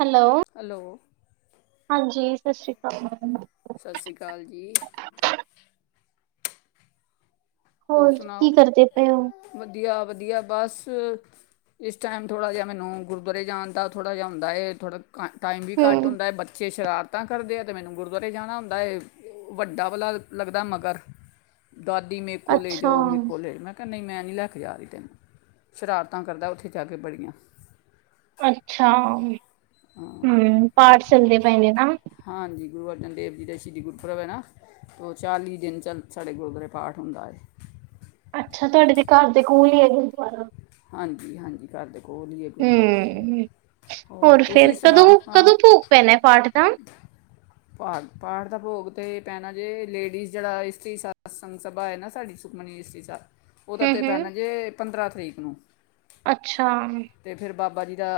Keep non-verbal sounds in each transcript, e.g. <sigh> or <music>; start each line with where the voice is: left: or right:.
right: Hello.
left: Hello.
right: ਹਾਂਜੀ। ਸਤਿ ਸ਼੍ਰੀ ਅਕਾਲ।
left: ਸਤਿ ਸ਼੍ਰੀ ਅਕਾਲ ਜੀ
right: ਹੋਰ, ਕੀ ਕਰਦੇ ਪਏ ਓ?
left: ਵਧੀਆ ਵਧੀਆ ਬਸ, ਇਸ ਟਾਈਮ ਥੋੜ੍ਹਾ ਜਿਹਾ ਮੈਨੂੰ ਗੁਰਦੁਆਰੇ ਜਾਣ ਦਾ, ਥੋੜ੍ਹਾ ਜਿਹਾ ਹੁੰਦਾ ਥੋੜਾ ਟਾਈਮ ਵੀ ਘਟ
right: ਹੂੰ।
left: ਹੁੰਦਾ ਬੱ ੇ ਸ਼ਰਾਰਤਾਂ ਕਰਦੇ ਆ, ਅਤੇ ਮੈਨੂੰ ਗੁਰਦੁਆਰੇ ਜਾਣਾ ਹੁੰਦਾ ਹੈ, ਵੱਡਾ ਵਾਲਾ ਲੱਗਦਾ ਮਗਰ, ਦਾਦੀ ਕੋਲੇਜ
right: ਅੱਛਾ,
left: ਮ ਕੋਲੇਜ ਮ ਕੈ, ਮੈਂ ਨਹੀਂ ਲੈ ਕੇ ਜਾ ਰਹੀ, ਤੈਨੂੰ ਸ਼ਰਾਰਤਾਂ ਕਰਦਾ ਉੱਥੇ ਜਾ ਕੇ, ਬੜੀਆਂ।
right: ਅੱਛਾ। ਹਮ ਪਾਠ ਚਲਦੇ ਪਏ ਨੇ ਨਾ
left: ਹਾਂਜੀ ਗੁਰੂ ਅਰਜਨ ਦੇਵ ਜੀ ਦਾ ਸ਼ਹੀਦੀ ਗੁਰਪੁਰਬ ਵ ਹੈ ਨਾ, ਉਹ ਚਾਲੀ ਦਿਨ 'ਚ ਸਾਡੇ ਗੁਰਦੁਆਰੇ ਪਾਠ ਹੁੰਦਾ ਹੈ।
right: ਅੱਛਾ, ਤੁਹਾਡੇ ਦੇ ਘਰ ਦੇ ਕੋਲ ਹੀ ਹੈਗੇ ਗੁਰਦੁਆਰਾ।
left: ਹਾਂਜੀ- ਹਾਂਜੀ, ਕਰ ਦੇ ਕੋਲ ਹੀ ਹੈਗੁਰਦੁਆਰਾ,
right: ਹੂੰ,
left: ਹੋਰ ਤੁਸੀਂ
right: ਫੇਰ
left: ਸੁਣਾ
right: ਕਦੋਂ
left: ਹਾਂ,
right: ਕਦੋਂ ਭੋਗ ਪੈਣਾ ਪਾਠ ਦਾ?
left: ਪਾਠ ਦਾ ਭੋਗ ਅਤੇ ਭੈਣਾ ਜੇ ਲੇਡੀਜ਼ ਜਿਹੜਾ ਇਸਟਰੀ ਸਾ ਸੰਗ ਸਭਾ ਹੈ ਨਾ ਸਾਡੀ ਸੁਖਮਨੀ ਇਸਟਰੀ ਸਾਬ ਉਹਦਾ
right: ਹੂੰ
left: ਤੇ ਭੈਣਾ
right: ਹੂੰ,
left: ਜੇ। ਪੰਦਰਾਂ ਤਰੀਕ ਨੂੰ।
right: ਅੱਛਾ। ਹ
left: ਤੇ ਫਿਰ ਬਾਬਾ ਜੀ ਦਾ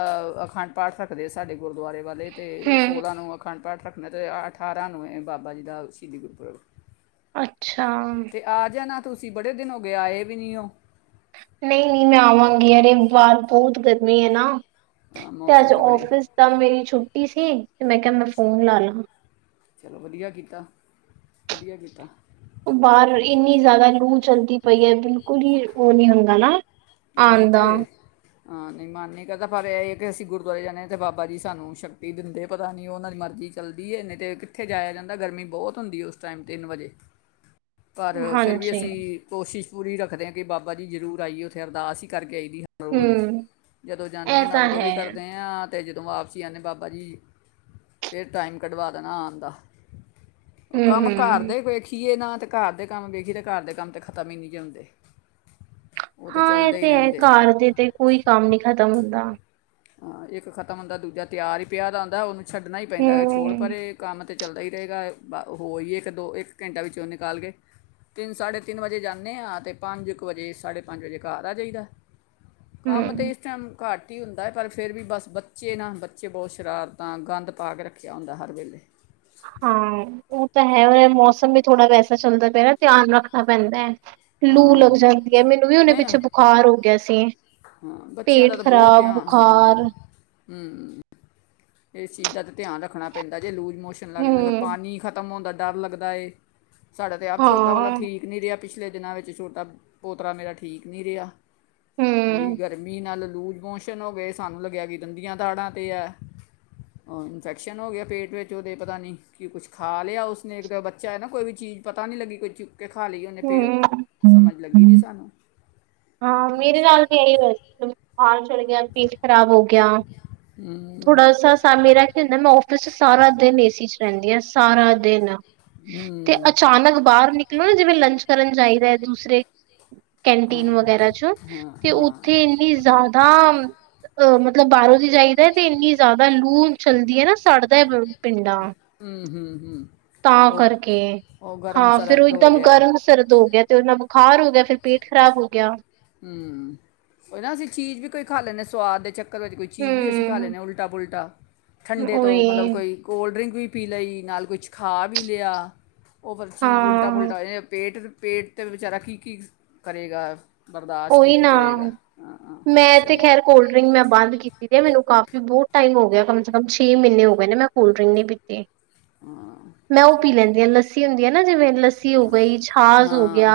left: ਅਖੰਡ ਪਾਠ ਰੱਖਦੇ ਹੋ ਸਾਡੇ ਗੁਰਦੁਆਰੇ ਵਾਲੇ, ਤੇ
right: ਹੂੰ,
left: ਸੋਲਾਂ ਨੂੰ ਅਖੰਡ ਪਾਠ ਰੱਖਣਾ ਤੇ ਅਠਾਰਾਂ ਨੂੰ ਏ, ਬਾਬਾ ਜੀ ਦਾ ਸ਼ਹੀਦੀ ਗੁਰਪੁਰਬ।
right: ਅੱਛਾ।
left: ਤੇ ਆ ਜਾਣਾ ਤੁਸੀਂ ਬੜੇ ਦਿਨ ਹੋ ਗਏ, ਆਏ ਵੀ ਨੀ ਹੋ।
right: ਨਹੀਂ- ਨਹੀਂ, ਮੈਂ ਆਵਾਂਗੀ ਅਤੇ ਬਾਹਰ ਬਹੁਤ ਗਰਮੀ ਹੈ ਨਾ।
left: ਹਾਂ,
right: ਤੇ
left: ਮੌਸਮ
right: ਅੱਜ
left: ਬੜੀ
right: ਫਿਸ ਤਾਂ ਮੇਰੀ ਛੁੱਟੀ ਟੀ ਸੀ। ਤੇ ਮੈਂ ਕਿਹਾ ਮੈਂ ਫੋਨ ਲਾ, ਲਾ।
left: ਚਲੋ ਵਧੀਆ ਕੀਤਾ, ਵਧੀਆ ਕੀਤਾ।
right: ਬਾਹਰ ਇੰਨੀ ਜ਼ਿਆਦਾ ਲੂ ਚਲਦੀ ਪਈ ਹੈ, ਬਿਲਕੁਲ ਹੀ ਉਹ ਨੀ ਹੁੰਦਾ ਨਾ।
left: ਉਹੀ
right: ਆਉਣ ਦਾ
left: ਤੇ। ਹਾਂ, ਨਹੀਂ ਮਨ ਨਹੀਂ ਕਰਦਾ ਪਰ ਇਹ ਹੈ ਕਿ ਅਸੀਂ ਗੁਰਦੁਆਰੇ ਜਾਂਦੇ ਹਾਂ ਅਤੇ ਬਾਬਾ ਜੀ ਸਾਨੂੰ ਸ਼ਕਤੀ ਦਿੰਦੇ, ਪਤਾ ਨਹੀਂ ਉਹਨਾਂ ਦੀ ਮਰਜ਼ੀ ਚੱਲਦੀ ਹੈ ਨਹੀਂ ਤਾਂ ਕਿੱਥੇ ਜਾਇਆ ਜਾਂਦਾ ਗਰਮੀ ਬਹੁਤ ਹੁੰਦੀ ਹੈ ਉਸ ਟਾਈਮ, ਤਿੰਨ ਵਜੇ। ਪਰ ਫਿਰ ਵੀ
right: ਹਾਂਜੀ
left: ਅਸੀਂ ਕੋਸ਼ਿਸ਼। ਪੁਰੀ ਹੀ ਰੱਖਦੇਾਂ ਕਿ ਬਾਬਾ ਜੀ ਜ਼ਰੂਰ ਆਈਏ ਬਾਸੀ ਕਰ ਕੇ ਹਰ ਰੋਜ਼
right: ਹਮ
left: ਜਦੋਂ ਜਾਂਦੇ
right: ਇਹ
left: ਹਾਂ ਤਾਂ ਉਦੋਂ
right: ਹੈ
left: ਵੀ ਕਰਦੇ ਹਾਂ ਅਤੇ ਜਦੋਂ ਵਾਪਸੀ ਆਉਂਦੇ ਬਾਬਾ ਜੀ ਫਿਰ ਟਾਈਮ ਕੱਢਵਾ ਦੇਣਾ ਆਉਣ ਦਾ ਉਹ
right: ਹਮ
left: ਕੰਮ ਘਰ
right: ਹਮ
left: ਦੇ ਵੈਖੀਏ ਨਾ ਤੇ ਘਰ ਦੇ ਕੰਮ ਵੈਖੀ ਤੇ ਘਰ ਦੇ ਕੰਮ ਤੇ ਖਤਮ ਹੀ ਨਹੀਂ ਜੀ ਹੁੰਦੇ
right: ਹਾਂ ਇਹ ਤੇ ਹੈ ਘਰ ਤੇ ਤੇ ਕੋਈ ਕੰਮ ਨੀ ਖਤਮ ਹੁੰਦਾ
left: ਹਾਂ ਇੱਕ ਖਤਮ ਹੁੰਦਾ ਦੂਜਾ ਤਿਆਰ ਹੀ ਪਿਆ ਰਹਿੰਦਾ ਹੈ ਉਹਨੂੰ ਛੱਡਣਾ ਹੀ ਪੈਂਦਾ ਹੈ ਛੋੜ
right: ਹਮ
left: ਭਰੇ ਕੰਮ ਤਾਂ ਚੱਲਦਾ ਹੀ ਰਹੇਗਾ ਬ ਹੋ ਹੀ ਹੈ ਇੱਕ ਦੋ ਇੱਕ ਘੰਟਾ ਵਿੱਚੋਂ ਨਿਕਾਲ ਗਏ ਤਿੰਨ ਸਾਢੇ ਤਿੰਨ ਵਜੇ ਜਾਂਦੇ ਹਾਂ ਅਤੇ ਪੰਜ ਕੁ ਵਜੇ ਸਾਢੇ ਪੰਜ ਵਜੇ ਘਰ ਆ ਜਾਈਹੀਦਾ ਕੰਮ ਤੇ
right: ਹਮ
left: ਇਸ ਟਾਈਮ ਘੱਟ ਤਿੰਨ ਹੈ ਪਰ ਫਿਰ ਵੀ ਬਸ ਬੱਚੇ ਨਾ ਬੱਚੇ ਬਹੁਤ ਸ਼ਰਾਰਤਾਂ ਗੰਦ ਪਾ ਕੇ ਰੱਖਿਆ ਹੁੰਦਾ ਹਰ ਵੇਲੇ
right: ਹਾਂ ਉਹ ਤਾਂ ਹੈ ਉਹਨ ਮੌਸਮ ਵੀ ਥੋੜ੍ਹਾ ਵੈਸਾ ਚੱਲਦਾ ਪਿਆ ਨਾ ਧਿਆਨ ਰੱਖਣਾ ਪੈਂਦਾ ਹੈ ਲੂ
left: ਹਾਂ
right: ਲੱਗ ਜਾਂਦੀ ਹੈ ਮੈਨੂੰ ਵੀ ਉਹੇ
left: ਨਹੀਂ ਨਾ
right: ਪਿੱਛੇ ਬੁਖਾਰ ਹੋ ਗਿਆ ਸੀ
left: ਹਾਂ ਬੱਚਿਆਂ ਦਾ
right: ਪੇਟ
left: ਤਾਂ ਬਹੁਤ
right: ਖ਼ਰਾਬ
left: ਆ ਹਾਂ
right: ਬੁਖਾਰ
left: ਇਸ ਚੀਜ਼ ਦਾ ਤੇ ਧਿਆਨ ਰੱਖਣਾ ਪੈਂਦਾ ਜੇ ਲੂ ਮੋਸ਼ਨ ਲੱਗ ਜਾਂਦਾ
right: ਹਮ
left: ਪਾਣੀ ਖਤਮ ਹੁੰਦਾ ਡਰ ਲੱਗਦਾ ਏ ਸਾਡਾ ਤੇ ਆਪ ਛੋਟਾ ਵਾਲਾ
right: ਹਾਂ
left: ਠੀਕ ਨੀ ਰਿਹਾ ਪਿਛਲੇ ਦਿਨਾਂ ਵਿੱਚ ਛੋਟਾ ਪੋਤਰਾ ਮੇਰਾ ਠੀਕ ਨਹੀਂ ਰਿਹਾ ਉਹੀ
right: ਹਮ
left: ਗਰਮੀ ਨਾਲ ਲੂਜਮੋਸ਼ਨ ਹੋ ਗਏ ਸਾਨੂੰ ਲੱਗਿਆ ਕਿ ਦਦੀਆਂ ਤਾੜਾਂ ਤੇ ਹੈ ਉਹ ਇਨਫੈਕਸ਼ਨ ਹੋ ਗਿਆ ਪੇਟ ਵਿੱਚ ਉਹਦੇ ਪਤਾ ਨਹੀਂ ਕਿ ਕੁਛ ਖਾ ਲਿਆ ਉਸਨੇ ਇਕ ਤਾਂ ਬੱਚਾ ਹੈ ਨਾ ਕੋਈ ਵੀ ਚੀਜ਼ ਪਤਾ ਨਹੀਂ ਲੱਗੀ ਕੁਛ ਕੇ ਖਾ ਲਈ ਉਹਨੇ ਫਿਰ
right: ਹਮ ਹਮ
left: ਸਮਝ ਲੱਗੀ
right: ਹਮ
left: ਨਈ ਸਾਨੂੰ
right: ਹਾਂ ਮੇਰੇ
left: ਬਸ
right: ਨਾਲ ਵੀ ਆ ਹੋਇਆ ਸੀ ਪੇਟ ਖਰਾਬ ਹੋ ਗਿਆ
left: ਹੂੰ
right: ਥੋੜਾ ਸਾ ਸ ਮੇਰਾ ਕੀ ਹੁੰਦਾ ਮੈਂ ਫਿਸ ਚ ਸਾਰਾ ਦਿਨ ਏਸੀ ਚ ਰਹਿੰਦੀ ਹ ਸਾਰਾ ਦਿਨ ਤੇ
left: ਹੂੰ
right: ਅਚਾਨਕ ਬਾਹਰ ਨਿਕਲੋ ਨਾ ਜਿਵੇਂ ਲੰਚ ਕਰਨ ਚਾਹੀਦਾ ਹੈ ਦੂਸਰੇ ਕਹ
left: ਹਾਂ
right: ਵਗੈਰਾ ਚ
left: ਹਾਂ
right: ਤੇ
left: ਹਾਂ
right: ਉੱਥੇ ਇੰਨੀ ਜ਼ਿਆਦਾ ਅ ਮਤਲਬ ਬਾਹਰੋਂ ਦੀ ਜਾਈਦਾ ਤੇ ਇੰਨੀ ਜ਼ਿਆਦਾ ਲੂ ਚੱਲਦੀ ਨਾ ਸੜਦਾ ਬ ਪਿੰਡਾਂ
left: ਹੂੰ ਹੂੰ ਹੂੰ
right: ਤਾਂ
left: ਉਹ
right: ਕਰਕੇ
left: ਉਹ ਗਰਮ
right: ਹਾਂ ਫੇਿਰ ਉਹ
left: ਸਰਦ ਹੋ
right: ਇੱਕਦਮ
left: ਗਿਆ
right: ਗਰਮ ਸਰਦ ਹੋ ਗਿਆ ਤੇ ਉਹਨਾਂ ਹਾਰ ਹੋ ਗਿਆ ਫਿਰ ਪੀਠ ਖ਼ਰਾਬ ਹੋ ਗਿਆ
left: ਹਮ ਉਹ ਨਾ ਅਸੀਂ ਚੀਜ਼ ਵੀ ਕੋਈ ਖਾ ਲੈਂਦੇ ਸਵਾਦ ਦੇ ਚੱਕਰ ਘਰ ਵਿੱਚ ਕੋਈ ਚੀਜ਼ ਵੀ ਅਸੀਂ ਖਾ
right: ਹਮ
left: ਲੈਂਦੇ ਹਾਂ ਉਲਟਾ ਪੁਲਟਾ ਠੰਡੇ ਤੋਂ
right: ਉਹੀ
left: ਮਤਲਬ ਕੋਈ ਕੋਲਡ ਡਰਿੰਕ ਵੀ ਪੀ ਲਈ ਨਾਲ ਕੁਛ ਖਾ ਵੀ ਲਿਆ ਉਹ ਫਿਰ ਚੀਜ਼ ਉਲਟਾ
right: ਹਾਂ
left: ਪੁੁਲਟਾ ਇਹਦਾ ਪੇਟ ਪੇਟ 'ਤੇ ਵਿਚਾਰਾ ਕੀ ਕੀ ਕਰੇਗਾ ਬਰਦਾਸ਼ਤ ਕੀ
right: ਉਹੀ
left: ਕੀ
right: ਨਾ
left: ਕਰੇਗਾ ਹਾਂ ਹਾਂ
right: ਮੈਂ ਤੇ
left: ਸਹੀ
right: ਖੈਰ ਕੋਲਡ ਡਰਿੰਕ ਮੈਂ ਬੰਦ ਕੀਤੀ ਤੇ ਮੈਨੂੰ ਕਾਫੀ ਬਹੁਤ ਟਾਈਮ ਹੋ ਗਿਆ ਕਮ ਸੇ ਕਮ ਛੇ ਮਹੀਨੇ ਹੋ ਮੈਂ ਕੋਲਡ ਡਰਿੰਕ ਨਹੀਂ ਪੀਤੀ
left: ਹਾਂ
right: ਮੈਂ ਉਹ ਪੀ ਲੈਂਦੀ
left: ਠੀਕ
right: ਹ ਲੱਸੀ ਹੁੰਦੀ ਹੈ ਨਾ। ਜਿਵੇਂ ਲੱਸੀ ਹੋ ਗਈ ਛਾਚ ਹੋ
left: ਹਾਂ
right: ਗਿਆ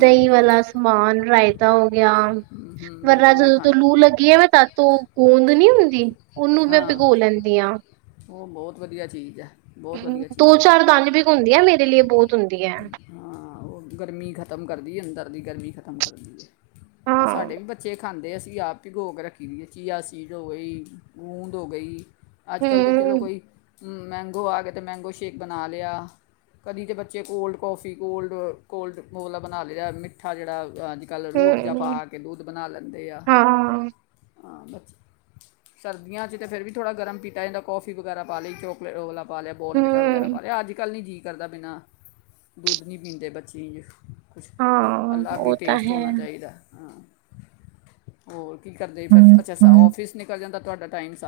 right: ਦਹੀਂ ਵਾਲਾ ਸਮਾਨ। ਫਾਇਦਾ ਹੋ। ਗਿਆ
left: ਹੂੰ ਹੂੰ
right: ਵਰਨਾ
left: ਬਿਲਕੁਲ ਉਹੀ
right: ਜਦੋਂ ਤੋਂ
left: ਖਾਣਾ
right: ਲੂ ਲੱਗੀ ਆ ਮੈਂ ਤਦ ਤੋਂ ਗੂੰਦ ਨੀ ਹੁੰਦੀ ਉਹਨੂੰ ਮੈਂ
left: ਹਾਂ
right: ਭਿਗੋ ਲੈਂਦੀ ਹਾਂ।
left: ਉਹ ਬਹੁਤ ਵਧੀਆ ਚੀਜ਼ ਹੈ ਬਹੁਤ ਵਧੀਆ
right: ਦੋ
left: ਚੀਜ਼ ਹੈ
right: ਚਾਰ ਦਾਣੇ ਭਿਗੁੰਦੀਆ ਨੇ ਆ ਮੇਰੀ ਲਈ ਬਹੁਤ ਹੁੰਦਾ।
left: ਹਾਂ ਉਹ ਗਰਮੀ ਖਤਮ ਕਰਦੀ ਅੰਦਰ ਦੀ ਗਰਮੀ ਖਤਮ ਖਤਮ ਕਰ ਦਗੇ। ਹਾਂ ਸਾਡੇ ਵੀ ਬੱਚੇ ਖਾਂਦੇ ਆ। ਅਸੀ ਆਪ ਭਿਗੋ ਕੇ ਰੱਖੀ ਦੀ ਹੈ ਚਿਆ ਸੀਡ ਹੋ ਗਈ ਗੂੰਦ ਹੋ ਗਈ ਅੱਜ ਕੱਲ੍ਹ ਤਾਂ ਚਲੋ
right: ਹਮ
left: ਕੋਈ ਮੈਂਗੋ ਆ ਗਏ ਤਾਂ ਮੈਂਗੋ ਸ਼ੇਕ ਬਣਾ ਲਿਆ ਕਦੀ ਤਾਂ ਬੱਚੇ ਕੋਲਡ ਕੌਫੀ ਕੋਲਡ ਕੋਲਡ ਮੋਲਾ ਬਣਾ ਲਿਆ ਮਿੱਠਾ ਜਿੜਾ ਅਜ ਕੱਲ੍ਹ ਰੂਹ ਅਬਜ਼ਾ
right: ਹਮ
left: ਪਾ ਕੇ ਦੁੱਧ ਬਣਾ ਲੈਂਦੇ ਆ।
right: ਹਾਂ
left: ਹਾਂ ਬ ਸਰਦੀਆਂ 'ਚ ਤਾਂ ਫਿਰ ਵੀ ਥੋੜ੍ਹਾ ਗਰਮ ਪੀਤਾ ਜਾਂਦਾ ਕੌਫੀ ਵਗੈਰਾ ਪਾ ਲਈ ਚੋਕਲੇਟ ਵਾਲਾ ਪਾ ਲਿਆ ਬੋਰਨ ਵੀਟਾ
right: ਹਮ
left: ਵਗੈਰਾ ਲਿਆ ਅਜ ਕੱਲ ਨਹੀਂ ਕਰਦੇ ਬਿਨਾਂ ਦੁੱਧ ਨਹੀਂ ਪੀਂਦੇ ਬੱਚਿਆਂ ਕੁਛ
right: ਹਾਂ
left: ਅਲੱਗ ਹੀ
right: ਉਹ ਤਾਂ
left: ਟੇਸਟ
right: ਹੈ
left: ਹੋਣਾ ਚਾਹੀਦਾ ਹਾਂ। ਹੋਰ ਕੀ ਕਰਦੇ ਜ ਫਿਰ
right: ਹਮ
left: ਅੱਛਾ ਅੱਛਾ
right: ਹਮ
left: ਔਫਿਸ ਨਿਕਲ ਜਾਂਦਾ। ਤੁਹਾਡਾ ਟਾਈਮਸ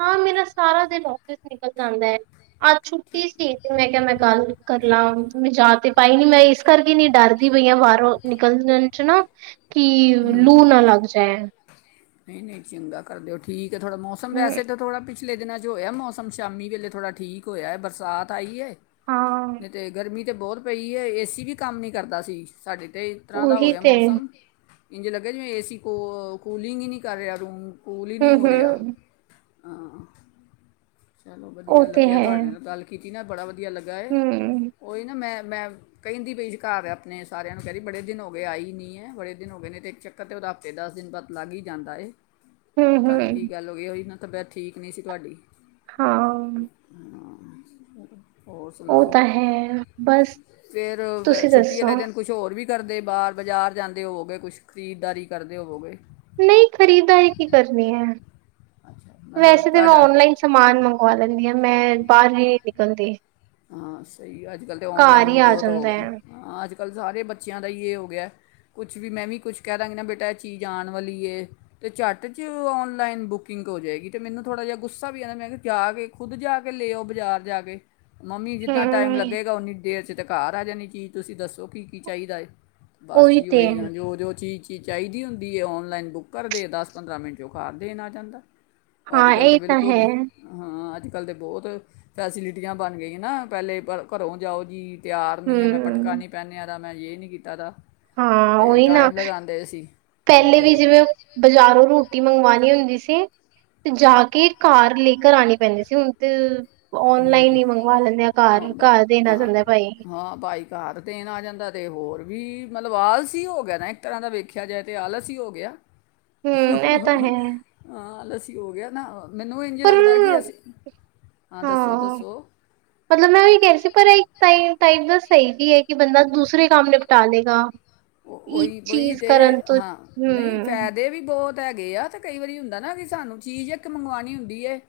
right: ਹਾਂ ਮੇਰਾ ਸਾਰਾ ਦਿਨ ਆਫਿਸ ਨਿਕਲ ਜਾਂਦਾ ਹੈ। ਅੱਜ ਛੁੱਟੀ ਸੀ ਤੇ ਮੈਂ ਕਿਹਾ ਮੈਂ ਗੱਲ ਕਰ ਲਾਂ ਮੈਂ ਜਾ ਤੇ ਪਾਈ ਨੀ ਮੈਂ ਇਸ ਕਰਕੇ ਨੀ ਡਰਦੀ ਪਈ ਹ ਬਾਹਰੋਂ ਨਿਕਲਣ ਚ ਨਾ ਕੀ ਲੂ ਨਾ ਲੱਗ ਜਾਏ।
left: ਨਹੀਂ ਨਹੀਂ ਚੰਗਾ ਕਰਦੇ ਹੋ ਠੀਕ। ਥੋੜਾ ਮੌਸਮ
right: ਹੂੰ
left: ਵੈੇਸੇ ਤੇ ਥੋੜਾ ਪਿਛਲੇ ਦਿਨਾਂ 'ਚ ਹੋਇਆ ਮੌਸਮ ਸ਼ਾਮੀ ਵੇਲੇ ਥੋੜ੍ਹਾ ਠੀਕ ਹੋਇਆ। ਬਰਸਾਤ ਆਈ ਏ-
right: ਹਾਂ
left: ਨਈ ਤੇ ਗਰਮੀ ਤੇ ਬੋਤ ਪਈ ਏ। ਏਸੀ ਵੀ ਕੰਮ ਨੀ ਕਰਦਾ ਸੀ ਸਾਡੇ। ਤੇ ਇ ਤਰ੍ਹਾਂ ਦਾ ਹੋ
right: ਉਹੀ
left: ਗਿਆ
right: ਤੇ
left: ਮੌਸਮ- ਇੰਜ ਲੱਗੇ ਜਿਵੇਂ ਏ ਸੀ ਕੋ ਕੂਲਿੰਗ ਈ ਨਹੀਂ ਕਰ ਰਿਆ। ਰੂਮ- ਕੂਲ ਈ ਨੀ ਹੋ ਰਿਆ।
right: ਹੂੰ-ਹੂੰ
left: ਹਾਂ <inaudible> ਚਲੋ
right: ਉਹ
left: ਵਧੀਆ
right: ਤੇ
left: ਲੱਗਿਆ
right: ਹੈ
left: ਤੁਆਡੇ ਨਾਲ ਗੱਲ ਕੀਤ। ਈ ਨਾ ਬੜਾ ਵਧ- <inaudible> ਧੀਆ ਲੱਗਾ ਏ।
right: ਹੂੰ
left: ਉਹੀ ਨਾ ਮੈਂ- ਮੈਂ ਕਹਿੰਦੀ ਪਈ ਸੀ ਘਰ ਆਪਨੇ ਸਾਰਿਆਂ ਨੂੰ ਕਹਿ ਰਈ ਬੜੇ ਦਿਨ ਹੋ ਗਏ ਆਈ ਨੀ ਏ ਬੜੇ ਦਿਨ ਹੋ ਗਏ ਨੇ ਤੇ ਇੱਕ ਚੱਕਰ ਤਾਂ ਉਦਾ ਹਫ਼ਤੇ ਦਸ ਦਿਨ ਬਾਦ ਲੱਗ ਈ ਜਾਂਦਾ ਏ। ਪਤਾ ਨੀ
right: ਹੂੰ-ਹੂੰ
left: ਕੀ ਗੱਲ ਹੋਈ ਉਈ ਨਾ- ਤਬੀਅਤ ਠੀਕ ਨਹੀਂ ਸੀ ਤੁਆਡੀ।
right: ਹਾਂ
left: <inaudible> ਹੋਰ
right: ਉਹ
left: ਸੁਨਾਓ।
right: ਤਾਂ ਹੈ ਬਸ
left: ਫੇਰ
right: ਤੁਸੀਂ
left: ਛੁੱਟੀ ਅਲੇ
right: ਦੱਸੋ
left: ਦਿਨ ਕੁਸ਼ ਹੋਰ ਵੀ- ਕਰਦੇ ਬਾਰ ਬਜ਼ਾਰ ਜਾਂਦੇ ਹੋਵੋਗੇ। ਕੁਸ਼ ਖਰੀਦਦਾਰੀ ਕਰਦੇ ਹੋਵੋਗੇ।
right: ਨਈ ਖਰੀਦਾਰੀ ਕੀ ਕਰਨੀ ਐ।
left: ਅੱਛਾ ਮਤਲਬ
right: ਵੈਸੇ ਤੇ ਮੈਂ
left: ਤੁਹਾਡਾ
right: ਔਨਲਾਈਨ ਸਮਾਨ ਮੰਗਵਾ ਲੈਂਨੀ ਆਂ। ਮੈਂ ਬਾਹਰ <inaudible> ਨਿਕਲ ਦੀ।
left: ਹਾਂ ਸਈ ਅੱਜ ਕੱਲ੍ਹ ਤਾਂ ਔਨਲਾਈਨ ਵੀ
right: ਹੀ ਆ
left: ਬੋਤ ਹੋ
right: ਜਾਂਦਾ ਹੈ।
left: ਗਿਆ। ਅੱਜ ਕੱਲ੍ਹ ਸਾਰੇ ਬੱਚਿਆਂ ਦਾ ਈ ਏ ਹੋ ਗਿਆ। ਕੁਛ ਵੀ ਮੈਂ ਵੀ ਕੁਛ ਕਹਿ ਦਾਂਗੀ ਨਾ ਬੇਟਾ ਇਹ ਚੀਜ਼ ਆਨ ਵਲੀ ਏ ਤੇ ਝੱਟ ' ਚ ਔਨਲਾਈਨ ਬੁਕਿੰਗ ਹੋ ਜਏਗੀ। ਤੇ ਮੈਨੂੰ ਥੋੜ੍ਹਾ ਜਿਹਾ ਗੁੱਸਾ ਵੀ ਆਦ ਮੈਂ ਕਿਹਾ ਜਾ ਕੇ ਖੁੱਦ ਜਾ ਕੇ ਲੈ ਆਓ ਬਜ਼ਾਰ ਜਾ ਕੇ। ਮੰਮੀ ਜਿਤਨਾ ਟਾਈਮ
right: ਹੂੰ,
left: ਲੱਗੇਗਾ ਓਨੀ ਦੇਰ 'ਚ ਤੇ ਘਾਰ- ਘਰ ਆ ਜਾਣੀ ਚੀਜ਼ ਤੁਸੀਂ ਦੱਸੋ ਕੀ ਕੀ ਚਾਈਦਾ ਏ? ਬਸ
right: ਉਹੀ
left: ਜੀ
right: ਤੇ
left: ਓਹੀ ਨਾ ਜੋ ਜੋ ਚੀਜ਼- ਚੀਜ਼ ਚਾਹੀਦੀ ਹੁੰਦੀ ਏ ਔਨਲਾਈਨ ਬੁੱਕ ਕਰਦੇ। ਦਸ ਪੰਦਰਾਂ ਮਿੰਟ 'ਚ ਓ ਘਰ ਦੇਣ ਆ ਜਾਂਦਾ। ਅੱਜ
right: ਹਾਂ
left: ਕੱਲ੍ਹ ਤੇ
right: ਇਹ ਤਾਂ
left: ਬਿਲਕੁਲ
right: ਹੈ
left: ਹਾਂ ਅੱਜ- ਅੱਜ ਕੱਲ ਦੇ ਬੋਤ ਫੈਸਿਲਿਟ ਟੀਆਂ ਬਨ ਗੀਆਂ ਨਾ ਪਹਿਲੇ ਘਰੋਂ ਜਾਓ ਜੀ। ਤਿਆਰ ਨੀ ਏ। ਮੈਂ ਪਟਕਾ
right: ਹੂੰ।
left: ਨਹੀਂ ਪਹਿਨਿਆ ਦਾ। ਮੈਂ ਜੇ ਨੀ ਕੀਤਾ ਦਾ।
right: ਹਾਂ
left: ਅਤੇ
right: ਓਹੀ -ਨਾ
left: ਟਾਈਮ ਲਗਾਉਂਦੇ ਸੀ ਹੁਣ
right: ਪਹਿਲੇ ਵੀ
left: ਤੇ
right: ਜਿਵੇਂ ਬਜ਼ਾਰੋਂ ਰੋਟੀ ਮੰਗਵਾਣੀ ਹੁੰਦੀ ਸੀ। ਤੇ ਜਾ ਕੇ ਘਾਰ ਲੈਕਰ ਆਣੀ ਪੈਂਦੀ ਸੀ। ਹੁਣ ਤੇ- ਔਨਲਾਈਨ
left: ਹਮ-
right: ਹੀ ਮੰਗਵਾ ਲੈਂਦੇ ਆ ਘਰ
left: ਹ
right: ਘਰ ਦੇਣਾ
left: -ਹਾਂ
right: ਜਾਂਦਾ ਭਾਈ
left: -ਹਾਂ ਭਾਈ ਘਰ ਦੇਣ ਆ ਜਾਂਦਾ ਤੇ ਹੋਰ ਵੀ ਮਤਲਬ ਆਲਸ ਈ ਹੋ ਗਿਆ ਨਾ ਇੱਕ ਤਰ੍ਹਾਂ ਦਾ। ਵੇਖਿਆ ਜਾਏ ਤੇ ਆਲਸ ਈ ਹੋ ਗਿਆ।
right: ਹੂੰ ਇਹ ਤਾਂ
left: ਹੂਹੂ
right: ਹੈ
left: ਹਾਂ ਆਲਸ। ਹੋ ਗਿਆ ਨਾ। ਮੈਨੂੰ ਇੰਝ
right: ਪਰ
left: ਲੱਗਦਾ ਕਿ ਅਸੀਂ- ਦੱਸੋ
right: ਹਾਂ
left: ਦੱਸੋ
right: -ਮਤਲਬ ਮੈਂ ਉਹੀ ਕਹ ਰਹੀ ਸੀ ਪਰ ਇਕ- ਇੱਕ ਸਹੀ ਵੀ ਹੈ ਕਿ ਬੰਦਾ ਦੂਸਰੇ ਕੰਮ ਨਿਪਟਾ ਲੇਗਾ।
left: ਓਹੀ- ਓਈ ਤੇ ਹਾਂ ਨਹੀਂ
right: ਹੂੰ
left: ਫਾਇਦੇ ਵੀ ਬਹੁਤ ਤਾਂ ਹੈਗੇ ਆ ਤੇ ਕਈ ਵਾਰੀ ਹੁੰਦਾ ਨਾ ਕਿ ਸਾਨੂੰ ਚੀਜ਼ ਇੱਕ ਮੰਗਵਾਉਣੀ ਹੁੰਦੀ ਹੈ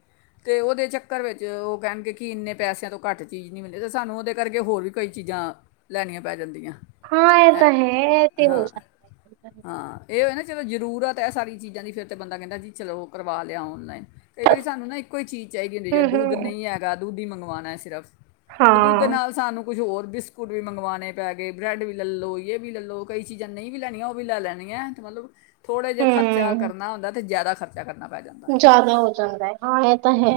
left: ਤੇ ਉਹਦੇ ਚੱਕਰ ਵਿੱਚ ਉਹ ਕਹਿਣਗੇ ਕਿ ਇੰਨੇ ਪੈਸਿਆਂ ਤੋਂ ਘੱਟ ਚੀਜ਼ ਨਹੀਂ ਮਿਲੇ ਤਾਂ ਸਾਨੂੰ ਉਹਦੇ ਕਰਕੇ ਹੋਰ ਵੀ ਕਈ ਚੀਜ਼ਾਂ ਲੈਣੀਆਂ ਪੈ ਜਾਂਦੀਆਂ
right: ਹਾਂ ਐ ਤਾਂ ਹੈ। ਏ ਤਾਂ ਹੋ
left: ਹਾਂ
right: ਸਕਦਾ
left: ਹਾਂ ਇਹ ਹੋਏ ਨਾ ਚਲੋ ਜ਼ਰੂਰਤ ਐ ਸਾਰੀ ਚੀਜ਼ਾਂ ਦੀ। ਫਿਰ ਤਾਂ ਬੰਦਾ ਕਹਿੰਦਾ ਜੀ, ਚਲੋ ਉਹ ਕਰਵਾ ਲਿਆ ਔਨਲਾਈਨ। ਕਈ ਵਾਰੀ ਸਾਨੂੰ ਨਾ ਇੱਕੋ ਈ ਚੀਜ਼ ਚਾਹੀਦੀ ਹੁੰਦੀ ਜਿਵੇਂ ਦੁੱਧ
right: ਹੂੰ-ਹੂੰ
left: ਨਹੀਂ ਹੈਗਾ। ਦੂਧ ਈ ਮੰਗਵਾਣਾ ਸਿਰਫ਼। ਦੁੱਧ ਦੇ
right: ਹਾਂ।
left: ਨਾਲ ਸਾਨੂੰ- ਕੁੱਝ ਹੋਰ ਬਿਸਕੁਟ ਵੀ ਮੰਗਵਾਣੇ ਪੈ ਗਏ। ਬ੍ਰੈੱਡ ਵੀ ਲੈ ਲਓ। ਕਈ ਚੀਜ਼ਾਂ ਨਈ ਵੀ ਲੈਣੀਆਂ ਉਹ ਵੀ ਲੈ ਲੈਣੀਆਂ ਤੇ ਮਤਲਬ ਥੋੜ੍ਹਾ ਜਿਹਾ ਖਰਚਾ ਕਰਨਾ ਹੁੰਦਾ ਤੇ ਜਾਦਾ ਖਰਚਾ ਕਰਨਾ ਪੈ ਜਾਂਦਾ ਹੈ
right: ਜ਼ਿਆਦਾ ਹੋ ਜਾਂਦਾ ਐ ਹਾਂ ਏ ਤਾਂ ਹੈ।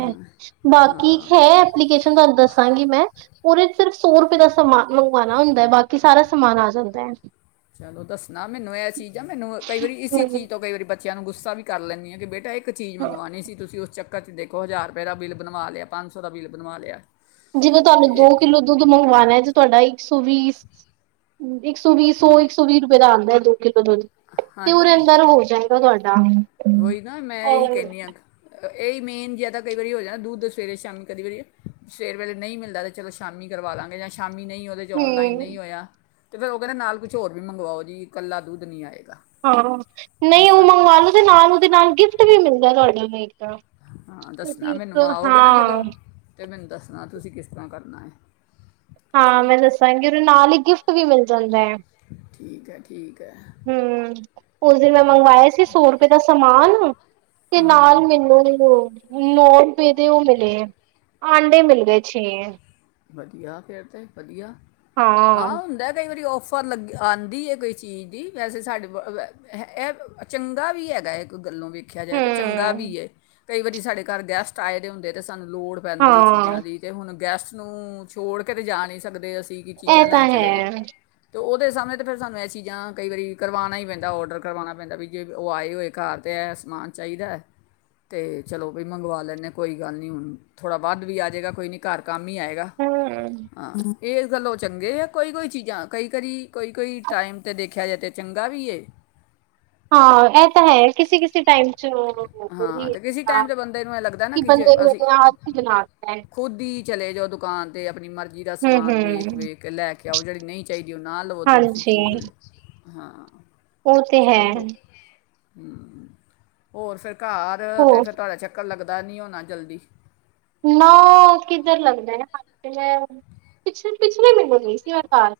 right: ਬਾਕੀ ਹੈ
left: ਹਾਂ
right: ਐਪਲੀਕੇਂਸ਼ਨ ਤਾਨੂੰ ਦੱਸਾਂਗੀ ਮੈਂ। ੳਦੇ ਚ ਸਿਰਫ ਸੋ ਰੁਪਏ ਦਾ ਸਮਾਨ ਮੰਗਵਾਣਾ ਹੁੰਦਾ। ਹੈ ਬਾਕੀ ਸਾਰਾ ਸਮਾਨ ਆ ਜਾਂਦਾ ਐ।
left: ਚਲੋ ਦੱਸਣਾ ਮੈਨੂੰ ਇਹ ਚੀਜ਼ ਦਾ। ਮੈਨੂੰ ਕਈ ਵਾਰੀ ਇਸੀ
right: ਹਮ,
left: ਚੀਜ਼ ਤੋਂ ਕਈ ਵਾਰੀ ਬੱਚਿਆਂ ਨੂੰ ਗੁੱਸਾ- ਵੀ ਕਰ ਲੈਂਦੀ ਆਂ ਕਿ ਬੇਟਾ ਇੱਕ- ਇੱਕ ਚੀਜ਼
right: ਹਾਂ।
left: ਮੰਗਵਾਣੀ ਸੀ ਤੁਸੀਂ ਉਸ ਚੱਕਰ- ਚਕਰ ਚ ਦੇਖੋ ਹਜ਼ਾਰ ਰੁਪਏ ਦਾ ਬਿੱਲ ਬਣਵਾ ਲਿਆ ਪੰਜ ਸੌ ਦਾ ਬਿੱਲ ਬਣਵਾ ਲਿਆ।
right: ਜਿਵੇਂ ਤੁਹਾਨੂੰ
left: ਇੱਕ
right: ਦੋ ਕਿੱਲੋ ਦੁੱਧ ਮੰਗਵਾਉਣਾ ਹੈ ਤੇ ਤੁਹਾਡਾ ਇੱਕ ਸੌ ਵੀ ਇੱਕ ਸੌ ਵੀਹ ਸੌ ਇੱਕ ਸੌ ਵੀਹ ਰੁਪਏ ਦਾ ਆਂਦਾ ਏ ਦੋ। ਦੁੱਧ ਤੇ ਉਰੇ
left: ਹਾਂਜੀ
right: ਅੰਦਰ ਹੋ ਜਾਏਗਾ ਤੁਆਡਾ
left: ਵਹੀ ਨਾ ਮੈਂ ਇਹੀ ਕੇਨੀ ਆ। ਇਹੀ ਮੇਨ ਜਿਆਦਾ ਕਈ ਵਾਰੀ ਹੋ ਜਾਣਾ ਦੁੱਧ ਸਵੇਰੇ- ਸ਼ਾਮ ਕਈ ਵਾਰੀ ਸਵੇਰ ਵੇਲੇ ਨਹੀਂ ਮਿਲਦਾ। ਤਾਂ ਚਲੋ ਸ਼ਾਮੀ ਕਰਵਾ ਲਾਂਗੇ। ਜਾਂ ਸ਼ਾਮੀ ਮੰਮੀ ਨਹੀਂ ਉਹਦੇ ਚ
right: ਹੂੰ
left: ਔਨਲਾਈਨ ਨਹੀਂ ਹੋਇਆ। ਅਤੇ ਫੇਰ ਉਹ ਕਹਿੰਦੇ ਨਾਲ ਕੁਛ ਹੋਰ ਵੀ ਮੰਗਵਾਓ ਜੀ, ਕੱਲਾ ਦੁੱਧ ਨਹੀਂ ਆਏਗਾ।
right: ਹਾਂ, ਨਹੀਂ
left: ਇਸ
right: ਉਹ
left: ਤਰ੍ਹਾਂ
right: ਮੰਗਵਾ
left: ਕਰ
right: ਲੋ ਤੇ ਨਾਲ ਉਹਦੇ ਨਾਲ ਗਿਫਟ ਵੀ ਮਿਲਦਾ ਤੁਹਾਡੇ ਇੱਕ
left: ਹਾਂ ਦੱਸਣਾ
right: ਤੁਸੀਂ
left: ਮੈਨੂੰ
right: ਇੱਕ
left: ਆਓਗੇ ਨਾ
right: ਹਾਂ
left: ਜਦੋਂ ਮੈਨੂੰ ਦੱਸਣਾ ਤੁਸੀਂ ਕਿਸ ਤਰ੍ਹਾਂ ਕਰਨਾ ਐ।
right: ਹਾਂ ਮੈਂ ਦੱਸਾਂਗੀ, ਉਹਦੇ ਨਾਲ ਹੀ ਗਿਫਟ ਵੀ ਮਿਲ ਜਾਂਦਾ ਐ।
left: ਠੀਕ ਹੈ ਠੀਕ ਹੈ
right: ਹੂੰ ਉਸ ਦਿਨ ਮੈਂ
left: ਓ
right: ਮੰਗਵਾਇਆ ਸੀ ਸੌ ਰੁਪਏ ਦਾ ਸਮਾਨ ਤੇ ਨਾਲ
left: ਹੂੰ
right: ਮੈਨੂੰ ਵੀ ਨੌ ਰੁਪਏ ਦੇ ਉਹ ਮਿਲੇ ਐ, ਆਂਡੇ ਮਿਲ ਗਏ ਛੇ ਐ।
left: ਵਧੀਆ, ਫਿਰ ਤਾਂ ਵਧੀਆ।
right: ਹਾਂ
left: ਆਹ ਹੁੰਦਾ ਕਈ ਵਾਰੀ ਉਹ ਔਫਰ ਲੱਗ ਆਂਦੀ ਹੈ ਕੋਈ ਚੀਜ਼ ਦੀ ਵੈਸੇ ਸਾਡੇ ਇਹ ਚੰਗਾ ਵੀ ਹੈਗਾ ਹੈ। ਗੱਲੋਂ ਵੇਖਿਆ ਜਾਏ ਤਾਂ ਚੰਗਾ
right: ਹਮ
left: ਵੀ ਏ। ਕਈ ਵਾਰੀ ਸਾਡੇ ਘਰ ਗੈਸਟ ਆਏ ਦੇ ਹੁੰਦੇ ਤੇ ਅਸੀਂ ਸਾਨੂੰ ਲੋੜ ਪੈਂਦੀ ਹੈ
right: ਹਾਂ
left: ਚੀਜ਼ਾਂ ਦੀ ਤੇ ਹੁਣ ਪਿਆਸ ਨੂੰ ਛੋੜ ਕੇ ਤੇ ਜਾ ਨਹੀਂ ਸਕਦੇ ਅਸੀਂ ਕੀ-ਕੀ
right: ਇਹ
left: ਚੀਜ਼ਾਂ
right: ਤਾਂ
left: ਲੈਣ ਚਲੇ ਜੇ
right: ਹੈ
left: ਅਤੇ ਉਹਦੇ ਸਾਹਮਣੇ ਤਾਂ ਫਿਰ ਸਾਨੂੰ ਇਹ ਚੀਜ਼ਾਂ ਕਈ ਵਾਰੀ ਕਰਵਾਣਾ ਹੀ ਪੈਂਦਾ ਔਡਰ ਕਰਵਾਣਾ ਪੈਂਦਾ, ਵੀ ਜੇ ਉਹ ਆਏ ਹੋਏ ਘਰ ਤਾਂ ਇਹ ਸਮਾਨ ਚਾਹੀਦਾ ਅਤੇ ਚਲੋ ਵੀ ਮੰਗਵਾ ਲੈਂਦੇ, ਕੋਈ ਗੱਲ ਨਹੀਂ ਹੁਣ ਥੋੜ੍ਹਾ ਵੱਧ ਵੀ ਆ ਜਾਵੇਗਾ ਕੋਈ ਨਹੀਂ ਘਰ ਕੰਮ ਨੀ ਆਏਗਾ
right: ਹਮ
left: ਹਾਂ। ਇਹ ਗੱਲੋਂ ਚੰਗੇ ਆ ਕੋਈ- ਕੋਈ ਚੀਜ਼ਾਂ ਕਈ ਕਾਰੀ ਕੋਈ-ਕੋਈ ਟਾਈਮ ਤੇ ਦੇਖਿਆ ਜਾਏ ਤਾਂ ਚੰਗਾ ਵੀ ਇਹ
right: ਹਾਂ ਇਹ ਤਾਂ ਹੈ, ਕਿਸੇ- ਕਿਸੇ ਟਾਈਮ ਚ
left: ਹਾਂ ਤੇ ਕਿਸੇ ਟਾਈਮ ਦੇ ਬੰਦੇ ਨੂੰ ਇਹ ਲੱਗਦਾ ਨਾ ਕਿ ਜੇ
right: ਬੰਦੇ ਨੂੰ
left: ਅਸੀਂ
right: ਇਹਨੇ ਆਦਤ ਬਣਾ ਦਿੱਤਾ ਹੈ
left: ਖੁੱਦ ਹੀ ਚਲੇ ਜਾਓ ਦੁਕਾਨ ਤੇ ਆਪਣੀ ਮਰਜੀ ਦਾ
right: ਹਮ
left: ਸਮਾਨ ਵੇਖ-
right: ਹਮ
left: ਵੇਖ ਕੇ ਲੈ ਕੇ ਕਿਆ ਓਹ ਜੇੜੀ ਨਹੀਂ ਚਾਹੀਦੀ। ਜੋ ਨਾ ਲਵੋ ਦੂਸਰੀ
right: ਹਾਂਜੀ
left: ਚੀਜ਼ ਲਓ ਹਾਂ,
right: ਉਹ ਤੇ ਹੈ।
left: ਚਲੋ ਹੋ <unintelligible> ਹੋਰ ਫਿਰ ਘਰ
right: ਹੋਰ
left: ਤੇ ਫਿਰ ਤੁਹਾਡਾ ਚੱਕਰ ਲੱਗ ਲਗਦਾ ਨਹੀਂ ਹੋਣਾ ਜਲਦੀ
right: ਨਾ ਉਹ ਕਿੱਧਰ ਲੱਗਦਾ ਹੈਂ, ਪਿਛਲੇ ਮਹੀਨੇ ਗਈ ਸੀ ਮੈਂ ਘਰ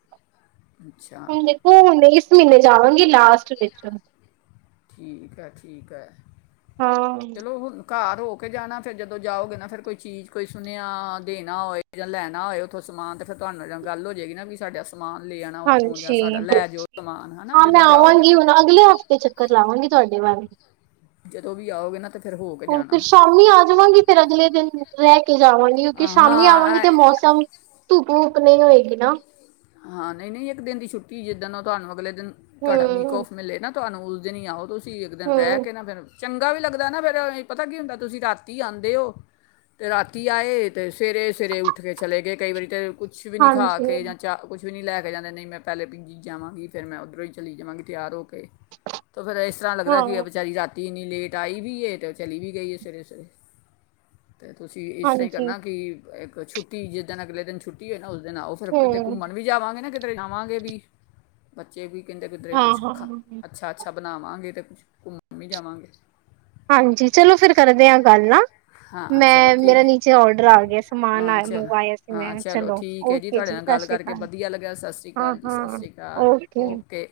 left: ਅੱਛਾ
right: ਹੁਣ ਦੇਖੋ ਹੁਣ ਇਸ ਮਹੀਨੇ ਜਾਵਾਂਗੀ, ਲਾਸਟ ਵਿੱਚ
left: ਠੀਕ ਹੈ ਠੀਕ ਹੈ,
right: ਹਾਂ
left: ਚਲੋ ਹੁਣ ਘਰ ਹੋ ਕੇ ਜਾਣਾ ਫਿਰ ਜਦੋਂ ਜਾਓਗੇ ਨਾ ਫਿਰ ਕੋਈ ਚੀਜ਼ ਕੋਈ ਸੁਨੇਆ ਦੇਣਾ ਹੋਏ ਜਾਂ ਲੈਣਾ ਹੋਏ ਉੱਥੋਂ ਸਮਾਨ ਤਾਂ ਫਿਰ ਤੁਹਾਨੂੰ ਜਾਂ ਗੱਲ ਹੋ ਜਾਵੇਗੀ ਨਾ ਵੀ ਸਾਡੇ ਸਮਾਨ ਲੈ ਆਣਾ ਉੱਥੋਂ ਜਾਂ
right: ਹਾਂਜੀ
left: ਸਾਡਾ ਲੈ ਜਾਓ ਸਮਾਨ ਹਨਾ ਜਦੋਂ ਜਾਓਗੇ ਤੇ
right: ਕਰ ਲਾਵਾਂਗੀ ਤੁਹਾਡੇ ਵਲ।
left: ਜਦੋਂ ਵੀ ਆਓਗੇ ਨਾ ਤੇ ਫਿਰ ਹੋ ਕੇ
right: ਫੇਰ
left: ਜਾਣਾ
right: ਸ਼ਾਮੀ ਆ ਜਾਵਾਂਗੀ ਫਿਰ ਅਗਲੇ ਦਿਨ ਰਹਿ ਕੇ ਜਾਵਾਂਗੇ। ਸ਼ਾਮੀ
left: ਹਾਂ
right: ਆਵਾਂਗੀ ਤੇ
left: ਐ-
right: ਮੌਸਮ ਭੂਕ ਨਹੀਂ ਹੋਏਗੀ ਨਾ
left: ਹਾਂ, ਨਹੀਂ -ਨਹੀਂ ਇੱਕ ਦਿਨ ਦੀ ਛੁੱਟੀ ਜਿੱਦਣ ਨਾਲ ਤੁਹਾਨੂੰ ਅਗਲੇ ਨ ਤੁਹਾਡਾ ਵੀਕ
right: ਹੂੰ
left: ਔਫ ਮਿਲੇ ਨਾ। ਤੁਹਾਨੂੰ ਉਸ ਦਿਨ ਹੀ ਆਓ ਤੁਸੀਂ ਅਸੀਂ ਇੱਕ ਦਿਨ ਰਹਿ
right: ਹੂੰ
left: ਕੇ ਨਾ ਫਿਰ ਚੰਗਾ ਵੀ ਲੱਗਦਾ ਨਾ ਫਿਰ ਪਤਾ ਕੀ ਹੁੰਦਾ। ਤੁਸੀਂ ਰਾਤੀ ਆਉਂਦੇ ਹੋ ਅਤੇ ਰਾਤੀ ਆਏ ਅਤੇ ਸਵੇਰੇ-ਸਵੇਰੇ ਉੱਠ ਕੇ ਚਲੇ ਗਏ। ਕਈ ਵਾਰੀ ਤੇ ਕੁਛ ਵੀ ਨਹੀਂ ਖਾ
right: ਹਾਂਜੀ
left: ਕੇ ਜਾਂ ਕੁਛ ਵੀ ਨਹੀਂ ਲੈ ਕੇ ਜਾਂਦੇ। ਨਹੀਂ ਮੈਂ ਪਹਿਲੇ ਪੀ ਜੀ ਜਾਵਾਂਗੀ ਫੇਰ ਮੈਂ ਉੱਧਰੋਂ ਹੀ ਚਲੀ ਜਾਵਾਂਗੀ ਤਿਆਰ ਹੋ ਕੇ ਤੇ ਫੇਰ ਇਸ ਤਰ੍ਹਾਂ ਲੱਗਦਾ
right: ਹਾਂ
left: ਕਿ ਵਿਚਾਰੀ ਰਾਤ ਤੀ ਇੰਨੀ ਲੇਟ ਆਈ ਵੀ ਹੈ ਅਤੇ ਚਲੀ ਵੀ ਗਈ ਹੈ ਸਵੇਰੇ-ਸਵੇਰੇ ਅਤੇ ਤੁਸੀਂ ਇਸ ਤਰ੍ਹਾਂ ਹੀ
right: ਹਾਂਜੀ
left: ਕਰਨਾ ਕਿ ਛੱਟੀ ਜੀਦਨ ਅਗਲੇ ਦਿਨ ਛੁੱਟੀ ਹੈ ਨਾ ਉਸ ਦਿਨ ਆਓ। ਕਿਤੇ
right: ਹੂੰ
left: ਘੁੰਮਣ ਵੀ ਜਾਵਾਂਗੇ ਨਾ ਕਿਤੇ ਜਾਵਾਂਗੇ ਵੀ, ਬੱਚੇ ਵੀ ਕਿੰਂਦੇ ਕੁਦਰੇ
right: ਹਾਂ
left: ਕੁਛ
right: ਹਾਂ
left: ਅੱਛਾ -ਅੱਛਾ ਬਣਾਵਾਂਗੇ ਤੇ ਕੁਛ ਘੁੰਮਣ ਵੀ ਜਾਵਾਂਗੇ
right: ਹਾਂਜੀ ਚਲੋ ਫਿਰ ਕਰਦੇ ਆ ਗੱਲ ਨਾ,
left: ਹਾਂ ਚਲੋ
right: ਮੈਂ ਮੇਰਾ
left: ਠੀਕ
right: ਨੀਚੇ ਔਡਰ ਆ ਗਿਆ। ਸਮਾਨ
left: ਹਾਂ ਚਲੋ
right: ਮੰਗਵਾਇਆ ਸੀ।
left: ਹਾਂ
right: ਮੈਂ ਚਲੋ,
left: ਠੀਕ ਹੈ
right: ਓਕੇ
left: ਤੁਹਾਡੇ
right: ਜੀ।
left: ਨਾਲ ਗੱਲ
right: ਸ਼੍ਰੀ
left: ਕਰਕੇ
right: ਅਕਾਲ
left: ਵਧੀਆ ਲੱਗਿਆ। ਸਤਿ ਸ਼੍ਰੀ
right: ਹਾਂ
left: ਅਕਾਲ ਜੀ, ਸਤਿ
right: ਹਾਂ
left: ਸ਼੍ਰੀ ਅਕਾਲ ਓਕੇ